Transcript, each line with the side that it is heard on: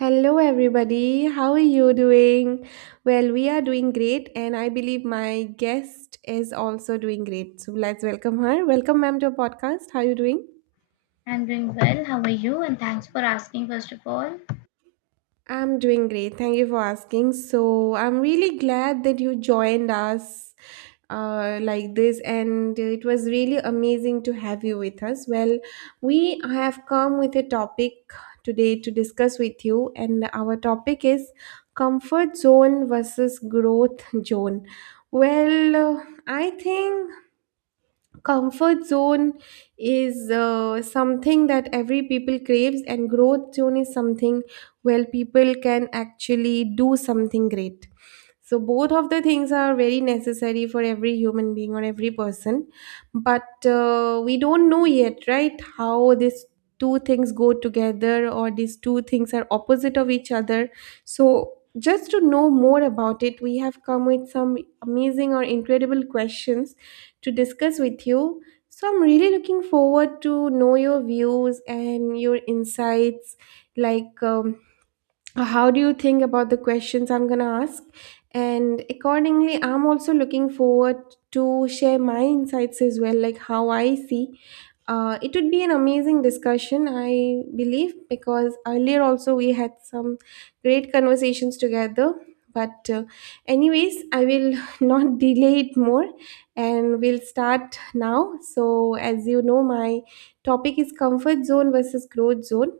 right: Hello, everybody. How are you doing? Well, we are doing great, and I believe my guest is also doing great. So let's welcome her. Welcome, ma'am, to our podcast. How are you doing?
left: I'm doing well. How are you? And thanks for asking, first of all.
right: I'm doing great. Thank you for asking. So I'm really glad that you joined us like this, and it was really amazing to have you with us. Well, we have come with a topic today to discuss with you, and our topic is comfort zone versus growth zone. I think comfort zone is something that every people craves and growth zone is something where people can actually do something great, so both of the things are very necessary for every human being or every person, but we don't know yet, right? How these two things go together, or these two things are opposite of each other. So just to know more about it, we have come with some amazing or incredible questions to discuss with you. So I'm really looking forward to know your views and your insights, like how do you think about the questions I'm going to ask, and accordingly I'm also looking forward to share my insights as well, like how I see. It would be an amazing discussion, I believe, because earlier also we had some great conversations together. But, anyways, I will not delay it more, and we'll start now. So, as you know, my topic is comfort zone versus growth zone.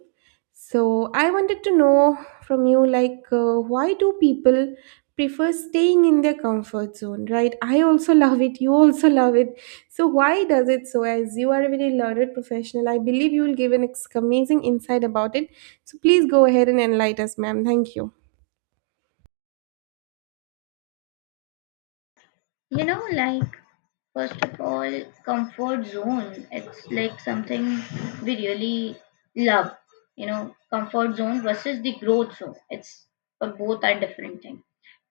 right: So, I wanted to know from you, like, why do people prefer staying in their comfort zone, right? I also love it, you also love it. So why does it, so as you are a very learned professional, I believe you will give an amazing insight about it. So please go ahead and enlighten us, ma'am. Thank you.
left: You know, like, first of all, comfort zone. It's like something we really love. You know, comfort zone versus the growth zone. It's but both are different things.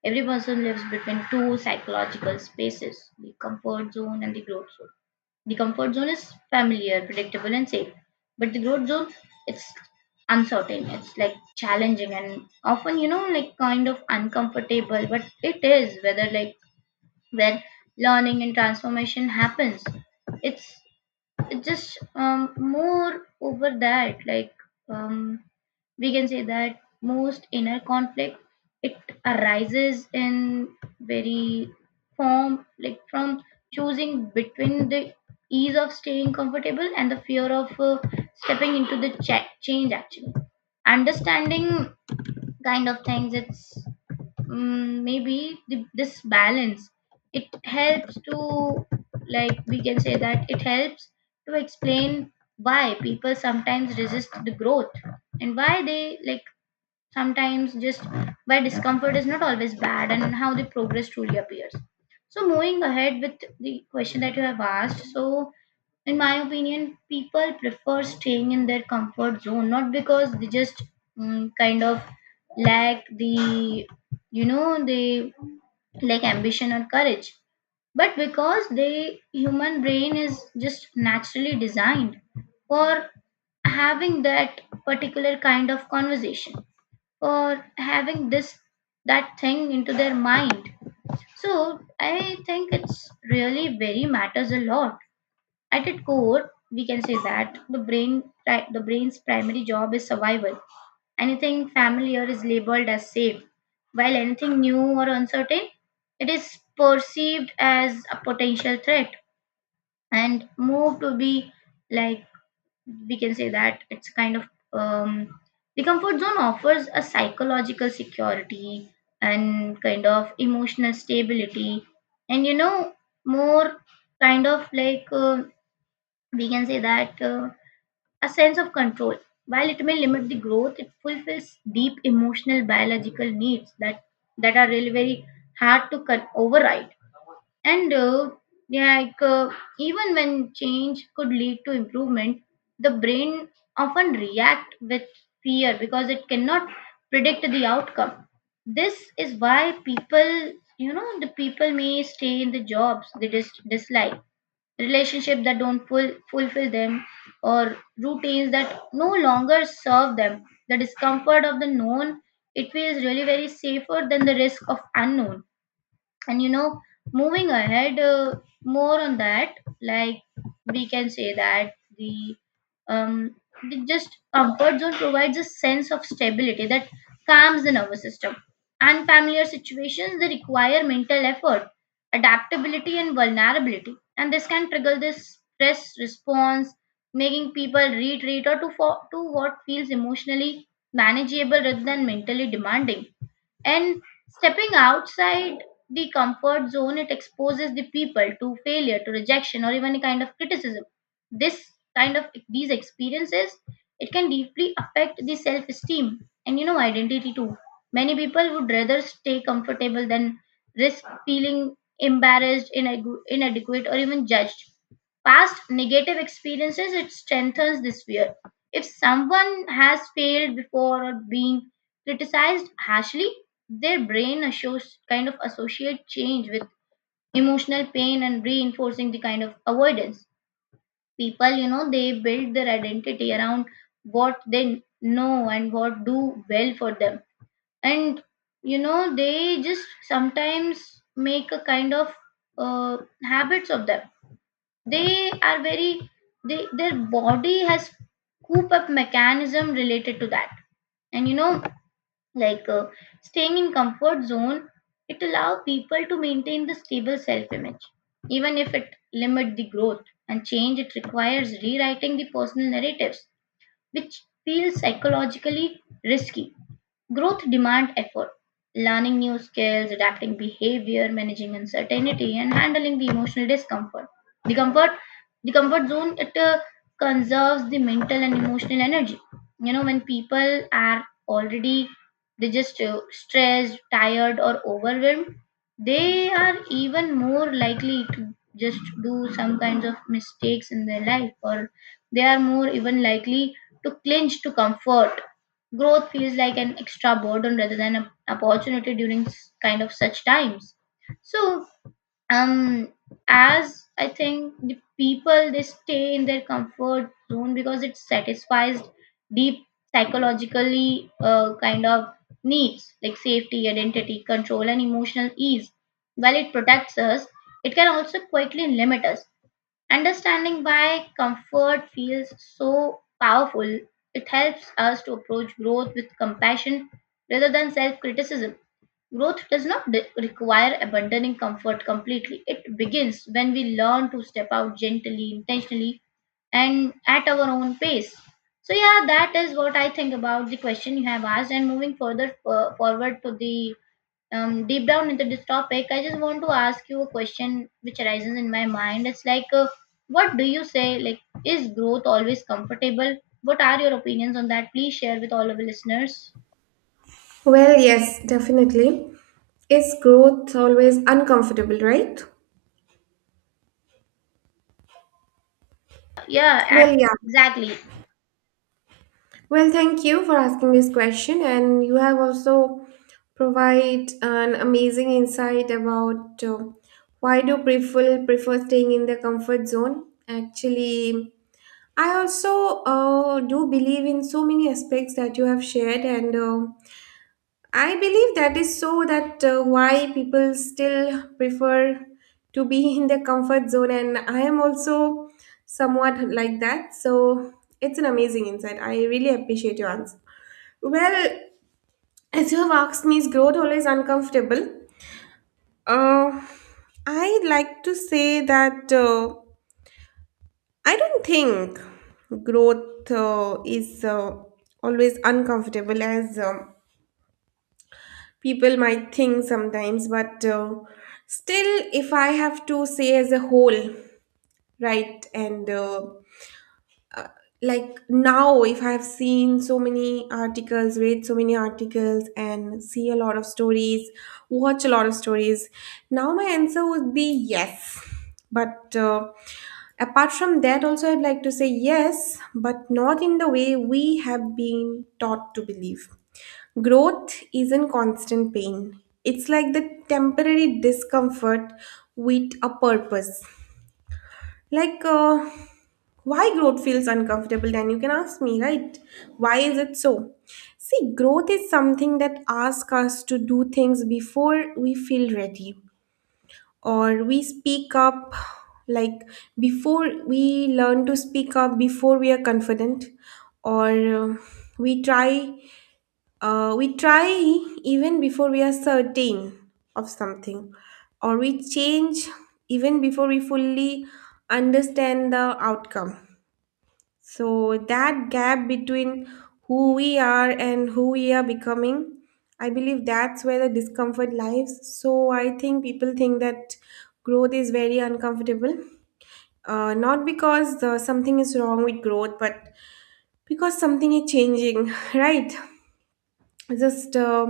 left: Every person lives between two psychological spaces, the comfort zone and the growth zone. The comfort zone is familiar, predictable, and safe. But the growth zone, it's uncertain. It's like challenging and often, you know, like kind of uncomfortable. But it is whether like where learning and transformation happens. It's it's just more over that. Like um, we can say that most inner conflict, it arises in very form, like from choosing between the ease of staying comfortable and the fear of stepping into the change. Actually, understanding kind of things, it's maybe this balance, it helps to, like, we can say that it helps to explain why people sometimes resist the growth, and why they, like, sometimes just where discomfort is not always bad, and how the progress truly appears. So, moving ahead with the question that you have asked, so in my opinion, people prefer staying in their comfort zone not because they just kind of lack the you know, they lack ambition or courage, but because the human brain is just naturally designed for having that particular kind of conversation, or having this that thing into their mind. So I think it's really very matters a lot. At its core, we can say that the brain's primary job is survival. Anything familiar is labeled as safe, while anything new or uncertain, it is perceived as a potential threat and moved to be, like, we can say that it's kind of um, the comfort zone offers a psychological security and kind of emotional stability, and, you know, more kind of like we can say that a sense of control. While it may limit the growth, it fulfills deep emotional biological needs that are really very hard to override. And yeah, like even when change could lead to improvement, the brain often react with fear because it cannot predict the outcome. This is why people, you know, the people may stay in the jobs they dislike, relationships that don't fulfill them, or routines that no longer serve them. The discomfort of the known, it feels really very safer than the risk of unknown. And, you know, moving ahead, more on that, like, we can say that the um the just comfort zone provides a sense of stability that calms the nervous system. Unfamiliar situations, they require mental effort, adaptability, and vulnerability, and this can trigger this stress response, making people retreat or to what feels emotionally manageable rather than mentally demanding. And stepping outside the comfort zone, it exposes the people to failure, to rejection, or even a kind of criticism. This kind of these experiences, it can deeply affect the self-esteem and, you know, identity too. Many people would rather stay comfortable than risk feeling embarrassed, inadequate, or even judged. Past negative experiences, it strengthens this fear. If someone has failed before or being criticized harshly, their brain kind of associate change with emotional pain and reinforcing the kind of avoidance. People, you know, they build their identity around what they know and what do well for them. And, you know, they just sometimes make a kind of uh, habits of them. They are very, they their body has coop up mechanism related to that. And, you know, like staying in comfort zone, it allow people to maintain the stable self image, even if it limit the growth, and change, it requires rewriting the personal narratives, which feels psychologically risky. Growth demand effort, learning new skills, adapting behavior, managing uncertainty, and handling the emotional discomfort. The comfort, the comfort zone, it conserves the mental and emotional energy. You know, when people are already, they just stressed, tired, or overwhelmed, they are even more likely to just do some kinds of mistakes in their life, or they are more even likely to clinch to comfort. Growth feels like an extra burden rather than an opportunity during kind of such times. So, um, as I think, the people, they stay in their comfort zone because it satisfies deep psychologically kind of needs like safety, identity, control, and emotional ease. While it protects us, it can also quickly limit us. Understanding why comfort feels so powerful, it helps us to approach growth with compassion rather than self criticism. Growth does not require abandoning comfort completely. It begins when we learn to step out gently, intentionally, and at our own pace. So, yeah, that is what I think about the question you have asked, and moving further forward to the deep down into this topic, I just want to ask you a question which arises in my mind. It's like, what do you say? Like, is growth always comfortable? What are your opinions on that? Please share with all of the listeners.
right: Well, yes, definitely. Is growth always uncomfortable, right?
left: Yeah,
right: Well, yeah.
left: exactly.
right: Well, thank you for asking this question, and you have also provide an amazing insight about why do people prefer staying in the comfort zone. Actually, I also do believe in so many aspects that you have shared, and I believe that is so, that why people still prefer to be in their comfort zone, and I am also somewhat like that. So it's an amazing insight. I really appreciate your answer. Well, as you have asked me, is growth always uncomfortable? Uh, I like to say that. I don't think growth is always uncomfortable as people might think sometimes, but still, if I have to say as a whole, right, and like now, if I've seen so many articles, read so many articles, and see a lot of stories, watch a lot of stories, now my answer would be yes. But apart from that also, I'd like to say yes, but not in the way we have been taught to believe. Growth isn't constant pain, it's like the temporary discomfort with a purpose. Like, why growth feels uncomfortable, then you can ask me, right? Why is it so? See, growth is something that asks us to do things before we feel ready, or we speak up, like, before we learn to speak up, before we are confident, or we try we try even before we are certain of something, or we change even before we fully understand the outcome. So, that gap between who we are and who we are becoming, I believe that's where the discomfort lies. So, I think people think that growth is very uncomfortable. Not because something is wrong with growth, but because something is changing, right? Just,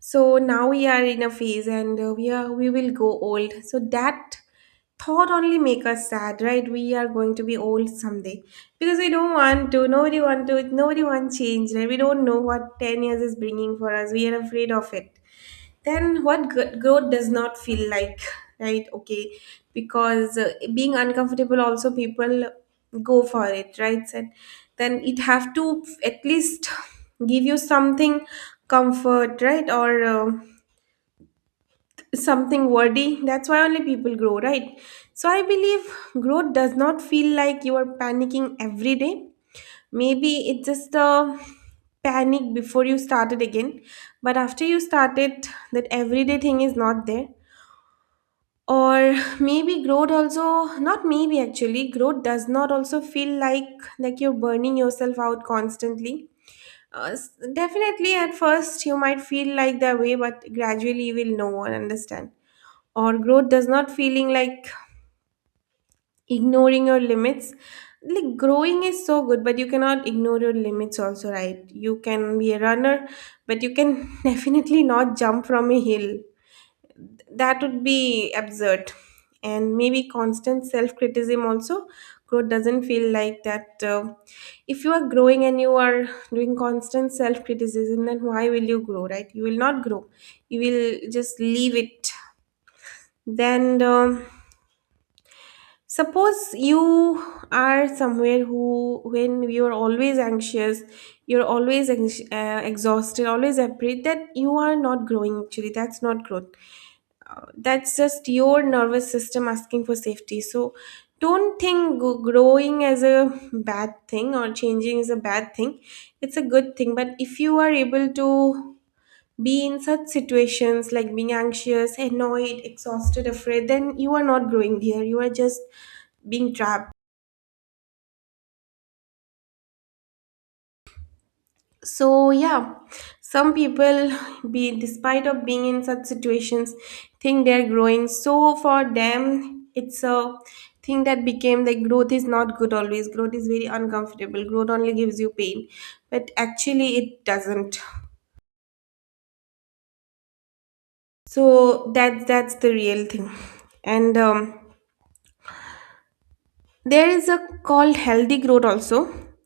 right: so now we are in a phase, and we will go old, so that thought only make us sad, right? We are going to be old someday, because we don't want to, nobody want to, nobody want change, right? We don't know what 10 years is bringing for us, we are afraid of it. Then what growth does not feel like, right? Okay, because being uncomfortable also people go for it, right? And then it have to at least give you something comfort, right? Or something worthy, that's why only people grow, right? So I believe growth does not feel like you are panicking every day. Maybe it's just a panic before you started again, but after you started, that everyday thing is not there. Or maybe growth also not, maybe actually growth does not also feel like you're burning yourself out constantly. Definitely at first you might feel like that way, but gradually you will know and understand. Or growth does not feeling like ignoring your limits. Like growing is so good, but you cannot ignore your limits also, right? You can be a runner, but you can definitely not jump from a hill. That would be absurd. And maybe constant self-criticism also, growth doesn't feel like that. If you are growing and you are doing constant self-criticism, then why will you grow, right? You will not grow, you will just leave it. Then suppose you are somewhere who, when you are always anxious, you're always exhausted, always afraid that you are not growing, actually that's not growth. That's just your nervous system asking for safety. So don't think growing as a bad thing, or changing is a bad thing. It's a good thing, but if you are able to be in such situations, like being anxious, annoyed, exhausted, afraid, then you are not growing here, you are just being trapped. So yeah, some people, be despite of being in such situations, think they're growing. So for them it's a thing that became like growth is not good always, growth is very uncomfortable, growth only gives you pain. But actually it doesn't. So that's the real thing. And there is a called healthy growth also,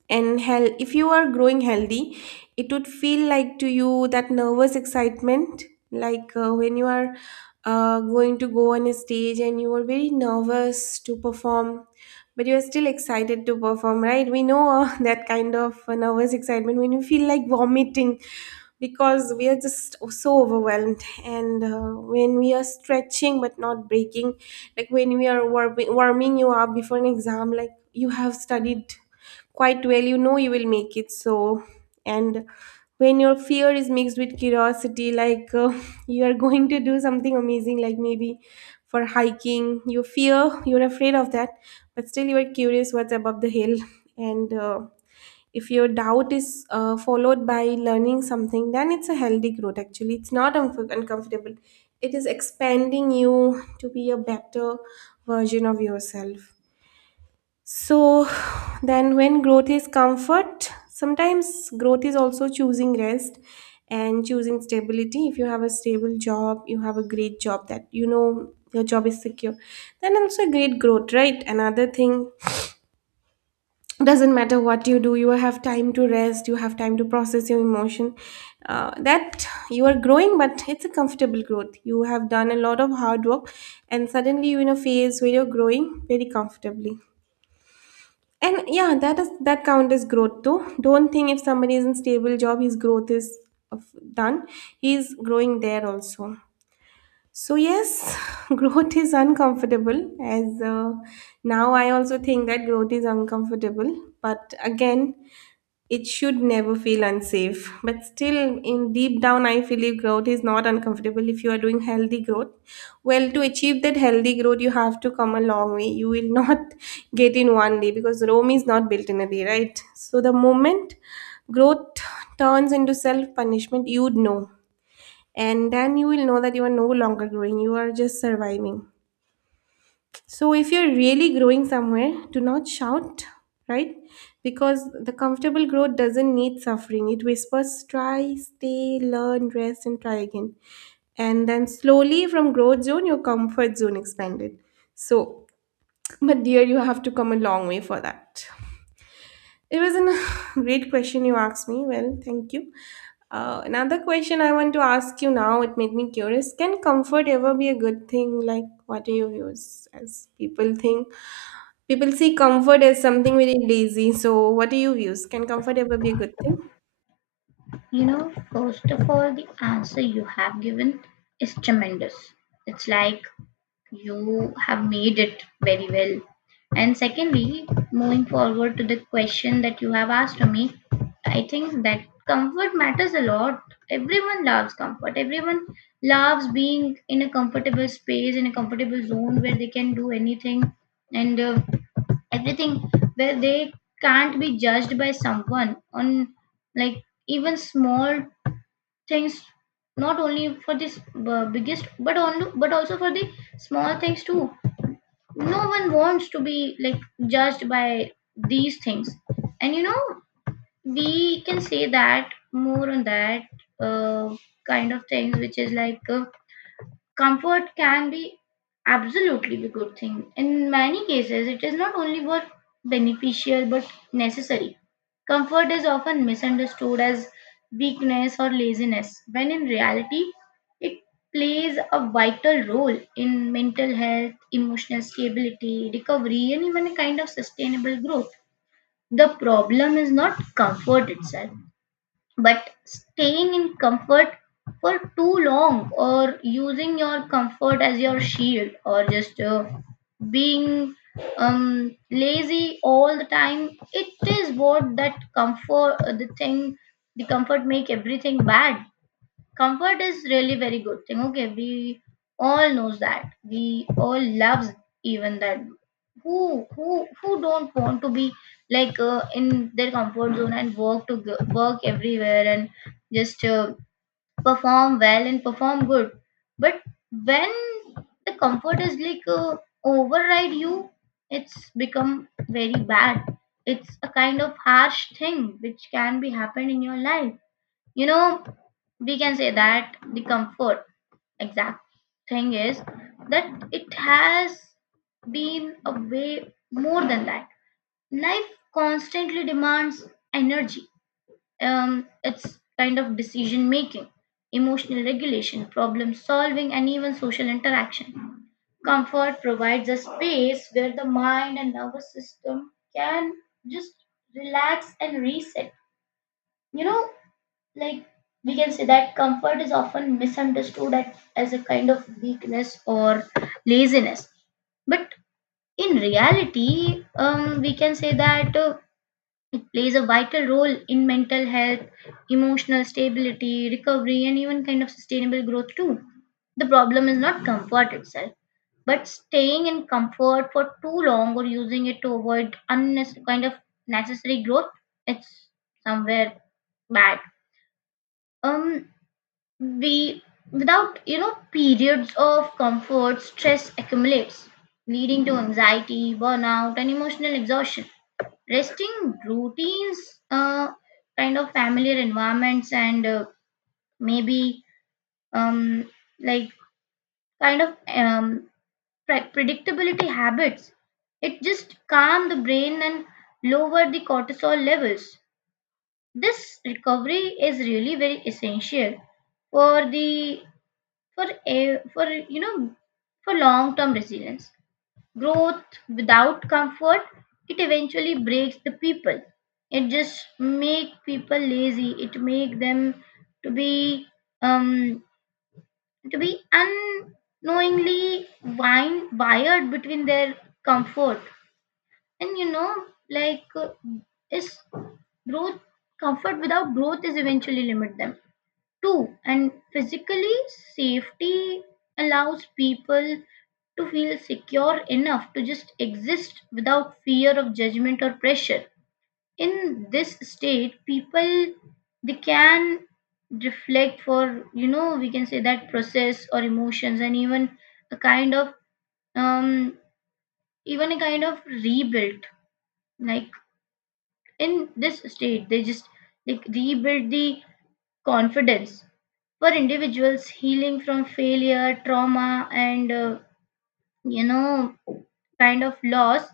right: and hell, if you are growing healthy, it would feel like to you that nervous excitement. Like when you are going to go on a stage and you are very nervous to perform, but you are still excited to perform, right? We know that kind of nervous excitement when you feel like vomiting, because we are just so overwhelmed. And when we are stretching but not breaking, like when we are warming you up before an exam, like you have studied quite well, you know you will make it. So, and when your fear is mixed with curiosity, like you are going to do something amazing, like maybe for hiking, you fear, you're afraid of that, but still you are curious what's above the hill. And if your doubt is followed by learning something, then it's a healthy growth. Actually it's not uncomfortable, it is expanding you to be a better version of yourself. So then when growth is comfort, sometimes growth is also choosing rest and choosing stability. If you have a stable job, you have a great job that you know your job is secure, then also great growth, right? Another thing, doesn't matter what you do, you have time to rest, you have time to process your emotion, that you are growing, but it's a comfortable growth. You have done a lot of hard work, and suddenly you're in a phase where you're growing very comfortably. And yeah, that is, that count as growth though. Don't think if somebody is in stable job his growth is done. He's growing there also. So yes, growth is uncomfortable, as now I also think that growth is uncomfortable. But again, it should never feel unsafe. But still, in deep down, I feel if growth is not uncomfortable, if you are doing healthy growth. Well, to achieve that healthy growth, you have to come a long way. You will not get in one day, because Rome is not built in a day, right? So the moment growth turns into self punishment, you'd know. And then you will know that you are no longer growing, you are just surviving. So if you're really growing somewhere, do not shout, right? Because the comfortable growth doesn't need suffering. It whispers, try, stay, learn, rest, and try again. And then slowly from growth zone, your comfort zone expanded. So, but dear, you have to come a long way for that. It was a great question you asked me. Well, thank you. Another question I want to ask you now, it made me curious. Can comfort ever be a good thing? Like, what do you use as people think? People see comfort as something very lazy. So, what do you use? Can comfort ever be a good thing?
left: You know, first of all, the answer you have given is tremendous. It's like you have made it very well. And secondly, moving forward to the question that you have asked me, I think that comfort matters a lot. Everyone loves comfort. Everyone loves being in a comfortable space, in a comfortable zone where they can do anything and everything, where they can't be judged by someone on, like, even small things, not only for this biggest, but only but also for the small things too. No one wants to be like judged by these things. And, you know, we can say that more on that, uh, kind of things, which is like comfort can be absolutely be good thing. In many cases, it is not only what beneficial but necessary. Comfort is often misunderstood as weakness or laziness, when in reality, it plays a vital role in mental health, emotional stability, recovery, and even a kind of sustainable growth. The problem is not comfort itself, but staying in comfort for too long, or using your comfort as your shield, or just being lazy all the time. It is what that comfort, the thing, the comfort make everything bad. Comfort is really very good thing. Okay, we all knows that. We all loves even that. Who don't want to be, like, in their comfort zone and work to go, work everywhere and just perform well and perform good. But when the comfort is like override you, it's become very bad. It's a kind of harsh thing which can be happened in your life. You know, we can say that the comfort exact thing is that it has been a way more than that. Life constantly demands energy, it's kind of decision making, emotional regulation, problem solving, and even social interaction. Comfort provides a space where the mind and nervous system can just relax and reset. You know, like, we can say that comfort is often misunderstood as a kind of weakness or laziness, but in reality, we can say that it plays a vital role in mental health, emotional stability, recovery, and even kind of sustainable growth too. The problem is not comfort itself, but staying in comfort for too long, or using it to avoid unnecessary kind of necessary growth. It's somewhere bad. um we, without, you know, periods of comfort, stress accumulates, leading to anxiety, burnout, and emotional exhaustion. Resting routines, kind of familiar environments, and maybe, um, like, kind of, predictability habits, it just calm the brain and lower the cortisol levels. This recovery is really very essential for the for, you know, for long term resilience. Growth without comfort, it eventually breaks the people. It just make people lazy. It make them to be, um to be unknowingly, wine wired between their comfort and, you know, like is growth, comfort without growth is eventually limit them. Two, and physically, safety allows people to feel secure enough to just exist without fear of judgment or pressure. In this state, people, they can reflect, for, you know, we can say that process or emotions, and even a kind of, um even a kind of rebuild, like, in this state they just, like, rebuild the confidence. For individuals healing from failure, trauma, and you know, kind of loss,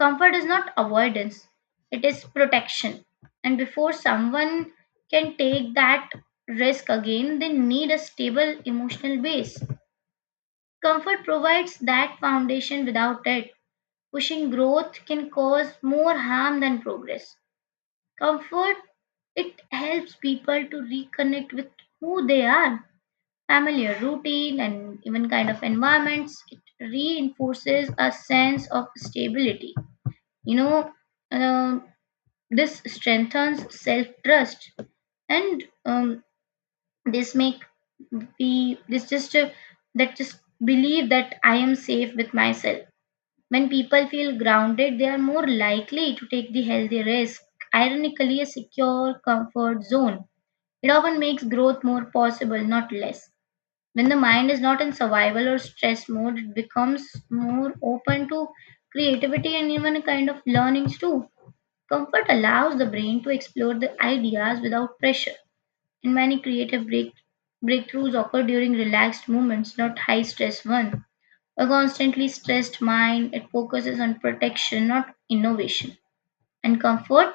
left: comfort is not avoidance, it is protection. And before someone can take that risk again, they need a stable emotional base. Comfort provides that foundation without it. Pushing growth can cause more harm than progress. Comfort, it helps people to reconnect with who they are, familiar routine and even kind of environments. It reinforces a sense of stability, you know uh, this strengthens self trust, and this make be this just that just believe that I am safe with myself. When people feel grounded, they are more likely to take the healthy risk. Ironically, a secure comfort zone, it often makes growth more possible, not less. When the mind is not in survival or stress mode, it becomes more open to creativity and even a kind of learnings too. Comfort allows the brain to explore the ideas without pressure, and many breakthroughs occur during relaxed moments, not high stress ones. A constantly stressed mind, it focuses on protection, not innovation. And comfort,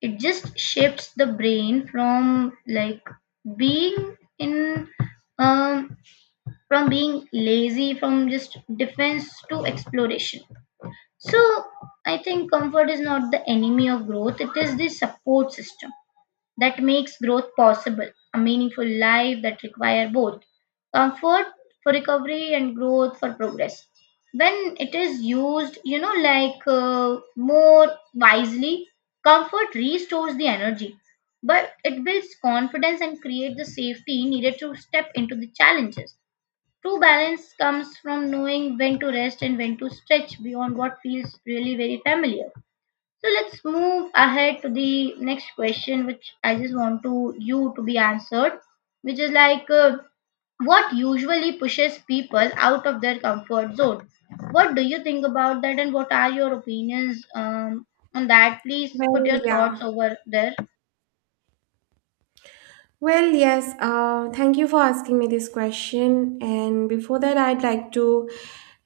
left: it just shifts the brain from being in um, being lazy, from just defense to exploration. So I think comfort is not the enemy of growth, it is the support system that makes growth possible. A meaningful life that require both comfort for recovery and growth for progress. When it is used, more wisely, comfort restores the energy, but it builds confidence and creates the safety needed to step into the challenges. True balance comes from knowing when to rest and when to stretch beyond what feels really very familiar. So let's move ahead to the next question, which I just want to you to be answered, which is what usually pushes people out of their comfort zone? What do you think about that, and what are your opinions on that? Please put
right: Well,
left: your thoughts
right: yeah.
left: over there.
right: Well, yes, thank you for asking me this question. And before that, I'd like to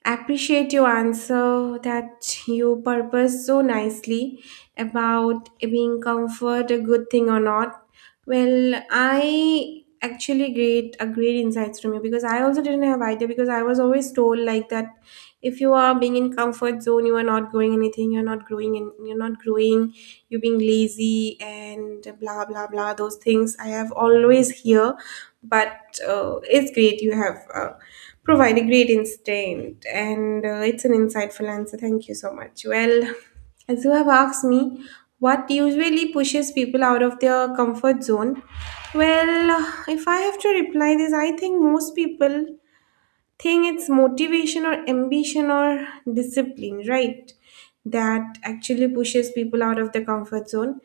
right: appreciate your answer that you purpose so nicely about being comfort a good thing or not. Well, I actually great a great insights from you because I also didn't have idea because I was always told like that if you are being in comfort zone you are not growing anything, you're not growing and you're not growing, you're being lazy and blah blah blah, those things I have always hear. But it's great you have provided great insight, and it's an insightful answer. Thank you so much. Well, as you have asked me what usually pushes people out of their comfort zone, well, if I have to reply this, I think most people think it's motivation or ambition or discipline, right? That actually pushes people out of the comfort zone.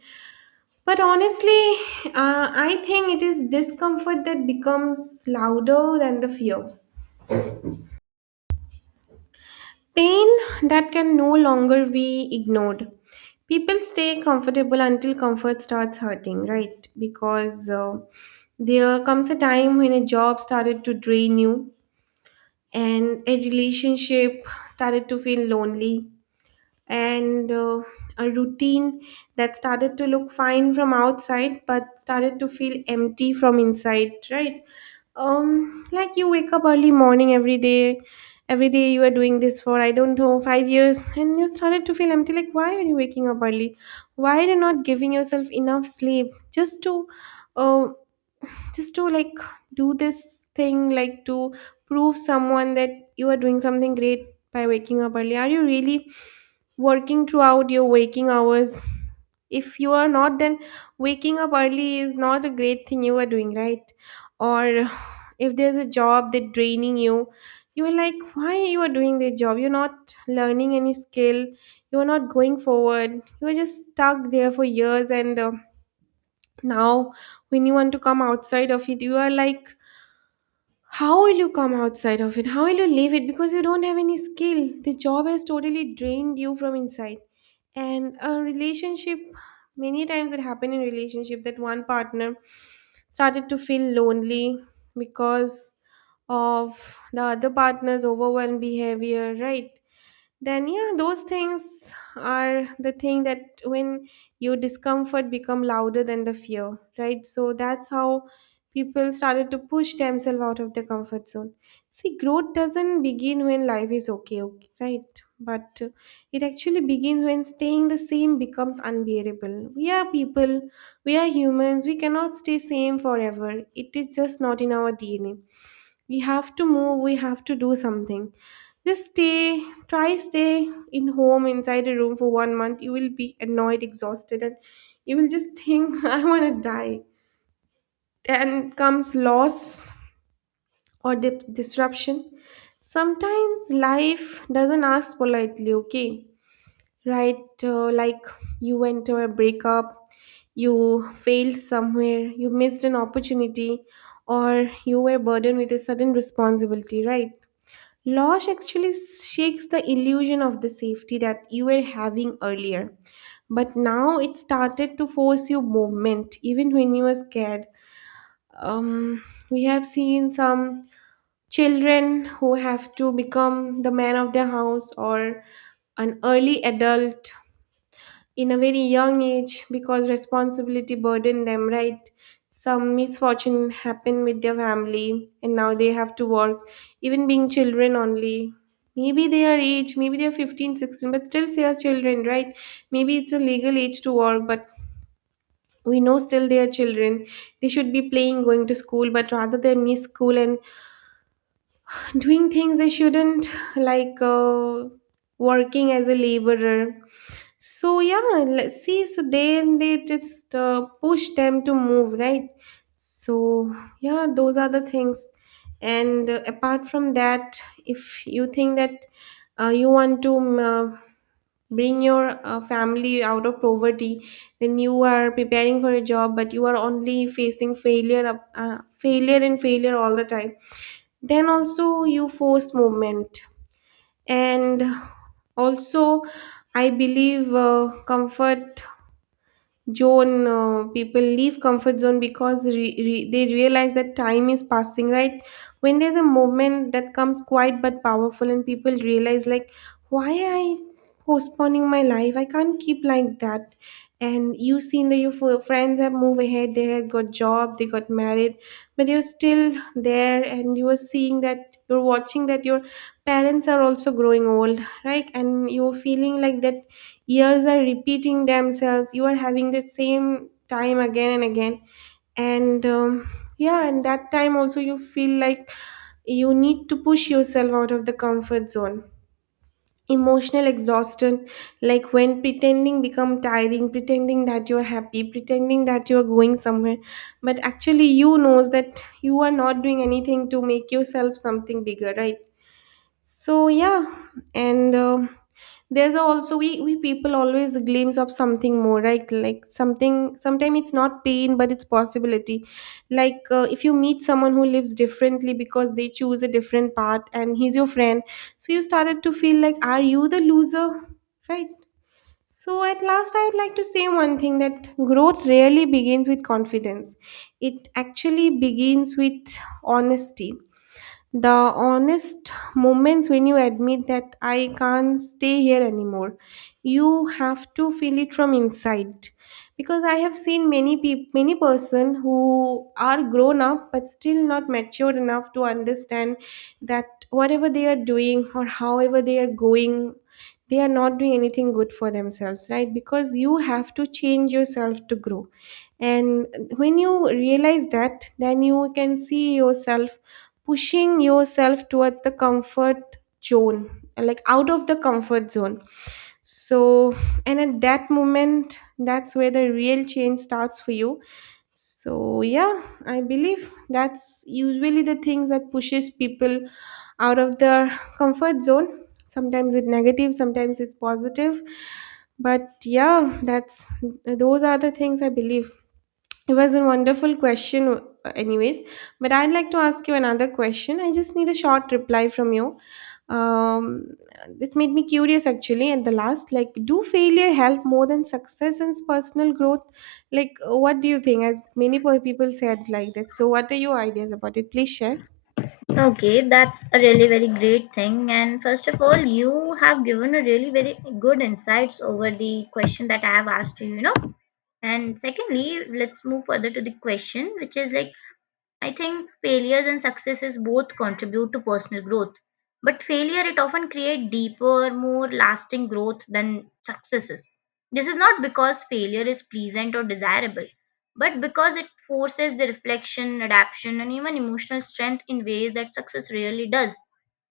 right: But honestly, I think it is discomfort that becomes louder than the fear. Pain that can no longer be ignored. People stay comfortable until comfort starts hurting, right? Because there comes a time when a job started to drain you, and a relationship started to feel lonely, and a routine that started to look fine from outside but started to feel empty from inside, right? Um, like you wake up early morning every day, every day you are doing this for, I don't know, 5 years, and you started to feel empty, like why are you waking up early, why are you not giving yourself enough sleep just to uh, just to, like, do this thing, like to prove someone that you are doing something great. By waking up early, are you really working throughout your waking hours? If you are not, then waking up early is not a great thing you are doing, right? Or if there's a job that draining you, you are like, why you are doing this job? You're not learning any skill, you're not going forward, you're just stuck there for years. And now, when you want to come outside of it, you are like, how will you come outside of it, how will you leave it, because you don't have any skill, the job has totally drained you from inside. And a relationship, many times it happened in relationship that one partner started to feel lonely because of the other partner's overwhelmed behavior, right? Then yeah, those things are the thing that when your discomfort become louder than the fear, right? So that's how people started to push themselves out of the comfort zone. See, growth doesn't begin when life is okay, okay, right? But it actually begins when staying the same becomes unbearable. We are people, we are humans, we cannot stay same forever. It is just not in our DNA. We have to move, we have to do something. Just stay, try stay in home inside a room for 1 month, you will be annoyed, exhausted, and you will just think I want to die. Then comes loss or disruption. Sometimes life doesn't ask politely, okay, right? Like you went to a breakup, you failed somewhere, you missed an opportunity, or you were burdened with a sudden responsibility, right? Loss actually shakes the illusion of the safety that you were having earlier. But now it started to force you movement, even when you were scared. Um, we have seen some children who have to become the man of their house, or an early adult in a very young age, because responsibility burdened them, right? Some misfortune happened with their family and now they have to work, even being children only. Maybe they are age, maybe they are 15, 16, but still they are children, right? Maybe it's a legal age to work, but we know still they are children. They should be playing, going to school, but rather they miss school and doing things they shouldn't, like working as a laborer. So yeah, let's see, so then they just push them to move, right? So yeah, those are the things. And apart from that, if you think that you want to bring your family out of poverty, then you are preparing for a job but you are only facing failure, failure and failure all the time, then also you force movement. And also, I believe comfort zone, people leave comfort zone because they realize that time is passing, right? When there's a movement that comes quiet but powerful, and people realize, like, why I postponing my life, I can't keep like that. And you seen that your friends have moved ahead, they had got job, they got married, but you're still there, and you are seeing that, you're watching that your parents are also growing old, right? And you're feeling like that years are repeating themselves, you are having the same time again and again. And yeah, and that time also you feel like you need to push yourself out of the comfort zone. Emotional exhaustion, like when pretending become tiring, pretending that you're happy, pretending that you're going somewhere, but actually you knows that you are not doing anything to make yourself something bigger, right? So yeah. And there's also, we people always glimpse of something more, right? Like something, sometimes it's not pain but it's possibility. Like if you meet someone who lives differently because they choose a different path, and he's your friend, so you started to feel like, are you the loser, right? So at last, I would like to say one thing that growth rarely begins with confidence. It actually begins with honesty, the honest moments when you admit that I can't stay here anymore. You have to feel it from inside, because I have seen many people, many person who are grown up but still not matured enough to understand that whatever they are doing or however they are going, they are not doing anything good for themselves, right? Because you have to change yourself to grow. And when you realize that, then you can see yourself pushing yourself towards the comfort zone, like out of the comfort zone. So, and at that moment, that's where the real change starts for you. So yeah, I believe that's usually the things that pushes people out of their comfort zone. Sometimes it's negative, sometimes it's positive, but yeah, that's, those are the things I believe. It was a wonderful question, anyways. But I'd like to ask you another question. I just need a short reply from you. Um, this made me curious actually. At the last, like, do failure help more than success in personal growth? Like, what do you think? As many people said, like that. So, what are your ideas about it? Please share.
left: Okay, that's a really very great thing. And first of all, you have given a really very good insights over the question that I have asked you, you know. And secondly, let's move further to the question, which is like I think failures and successes both contribute to personal growth, but failure it often create deeper, more lasting growth than successes. This is not because failure is pleasant or desirable, but because it forces the reflection, adaptation, and even emotional strength in ways that success rarely does.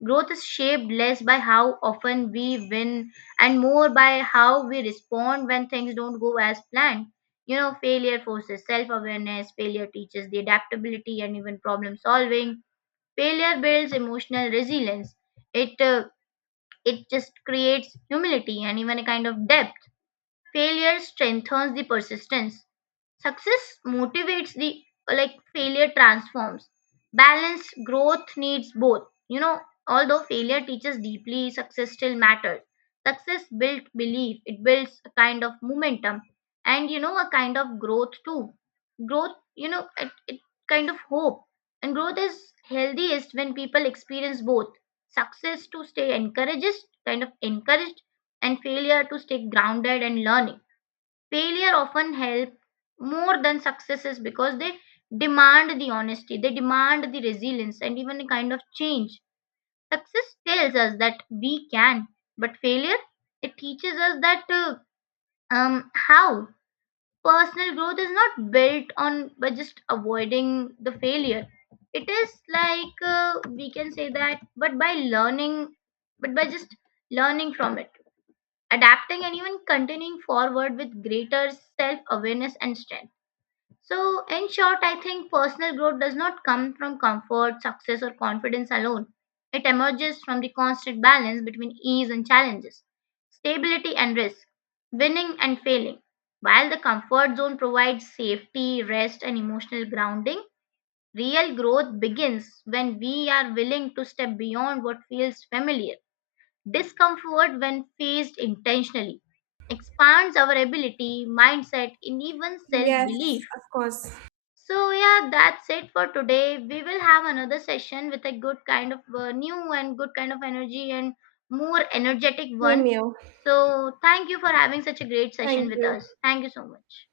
left: Growth is shaped less by how often we win and more by how we respond when things don't go as planned. You know, failure forces self awareness, failure teaches the adaptability and even problem solving. Failure builds emotional resilience. It, uh, it just creates humility and even a kind of depth. Failure strengthens the persistence. Success motivates the like failure transforms. Balanced growth needs both. You know, although failure teaches deeply, success still matters. Success builds belief, it builds a kind of momentum and you know a kind of growth too. Growth, you know, it kind of hope. And growth is healthiest when people experience both. Success to stay encouraged, kind of encouraged, and failure to stay grounded and learning. Failure often help more than successes because they demand the honesty, they demand the resilience and even a kind of change. Success tells us that we can, but failure, it teaches us that how personal growth is not built on by just avoiding the failure. It is we can say that, but by learning, but by just learning from it, adapting and even continuing forward with greater self awareness and strength. So, in short, I think personal growth does not come from comfort, success, or confidence alone. It emerges from the constant balance between ease and challenges, stability and risk, winning and failing. While the comfort zone provides safety, rest, and emotional grounding, real growth begins when we are willing to step beyond what feels familiar. Discomfort, when faced intentionally, expands our ability, mindset, and even self
right: Yes,
left: belief.
right: of course.
left: So, yeah, that's it for today. We will have another session with a good kind of new and good kind of energy and more energetic
right: Same
left: one.
right: here.
left: So, thank you for having such a great session
right: Thank
left: with
right: you.
left: us. Thank you so much.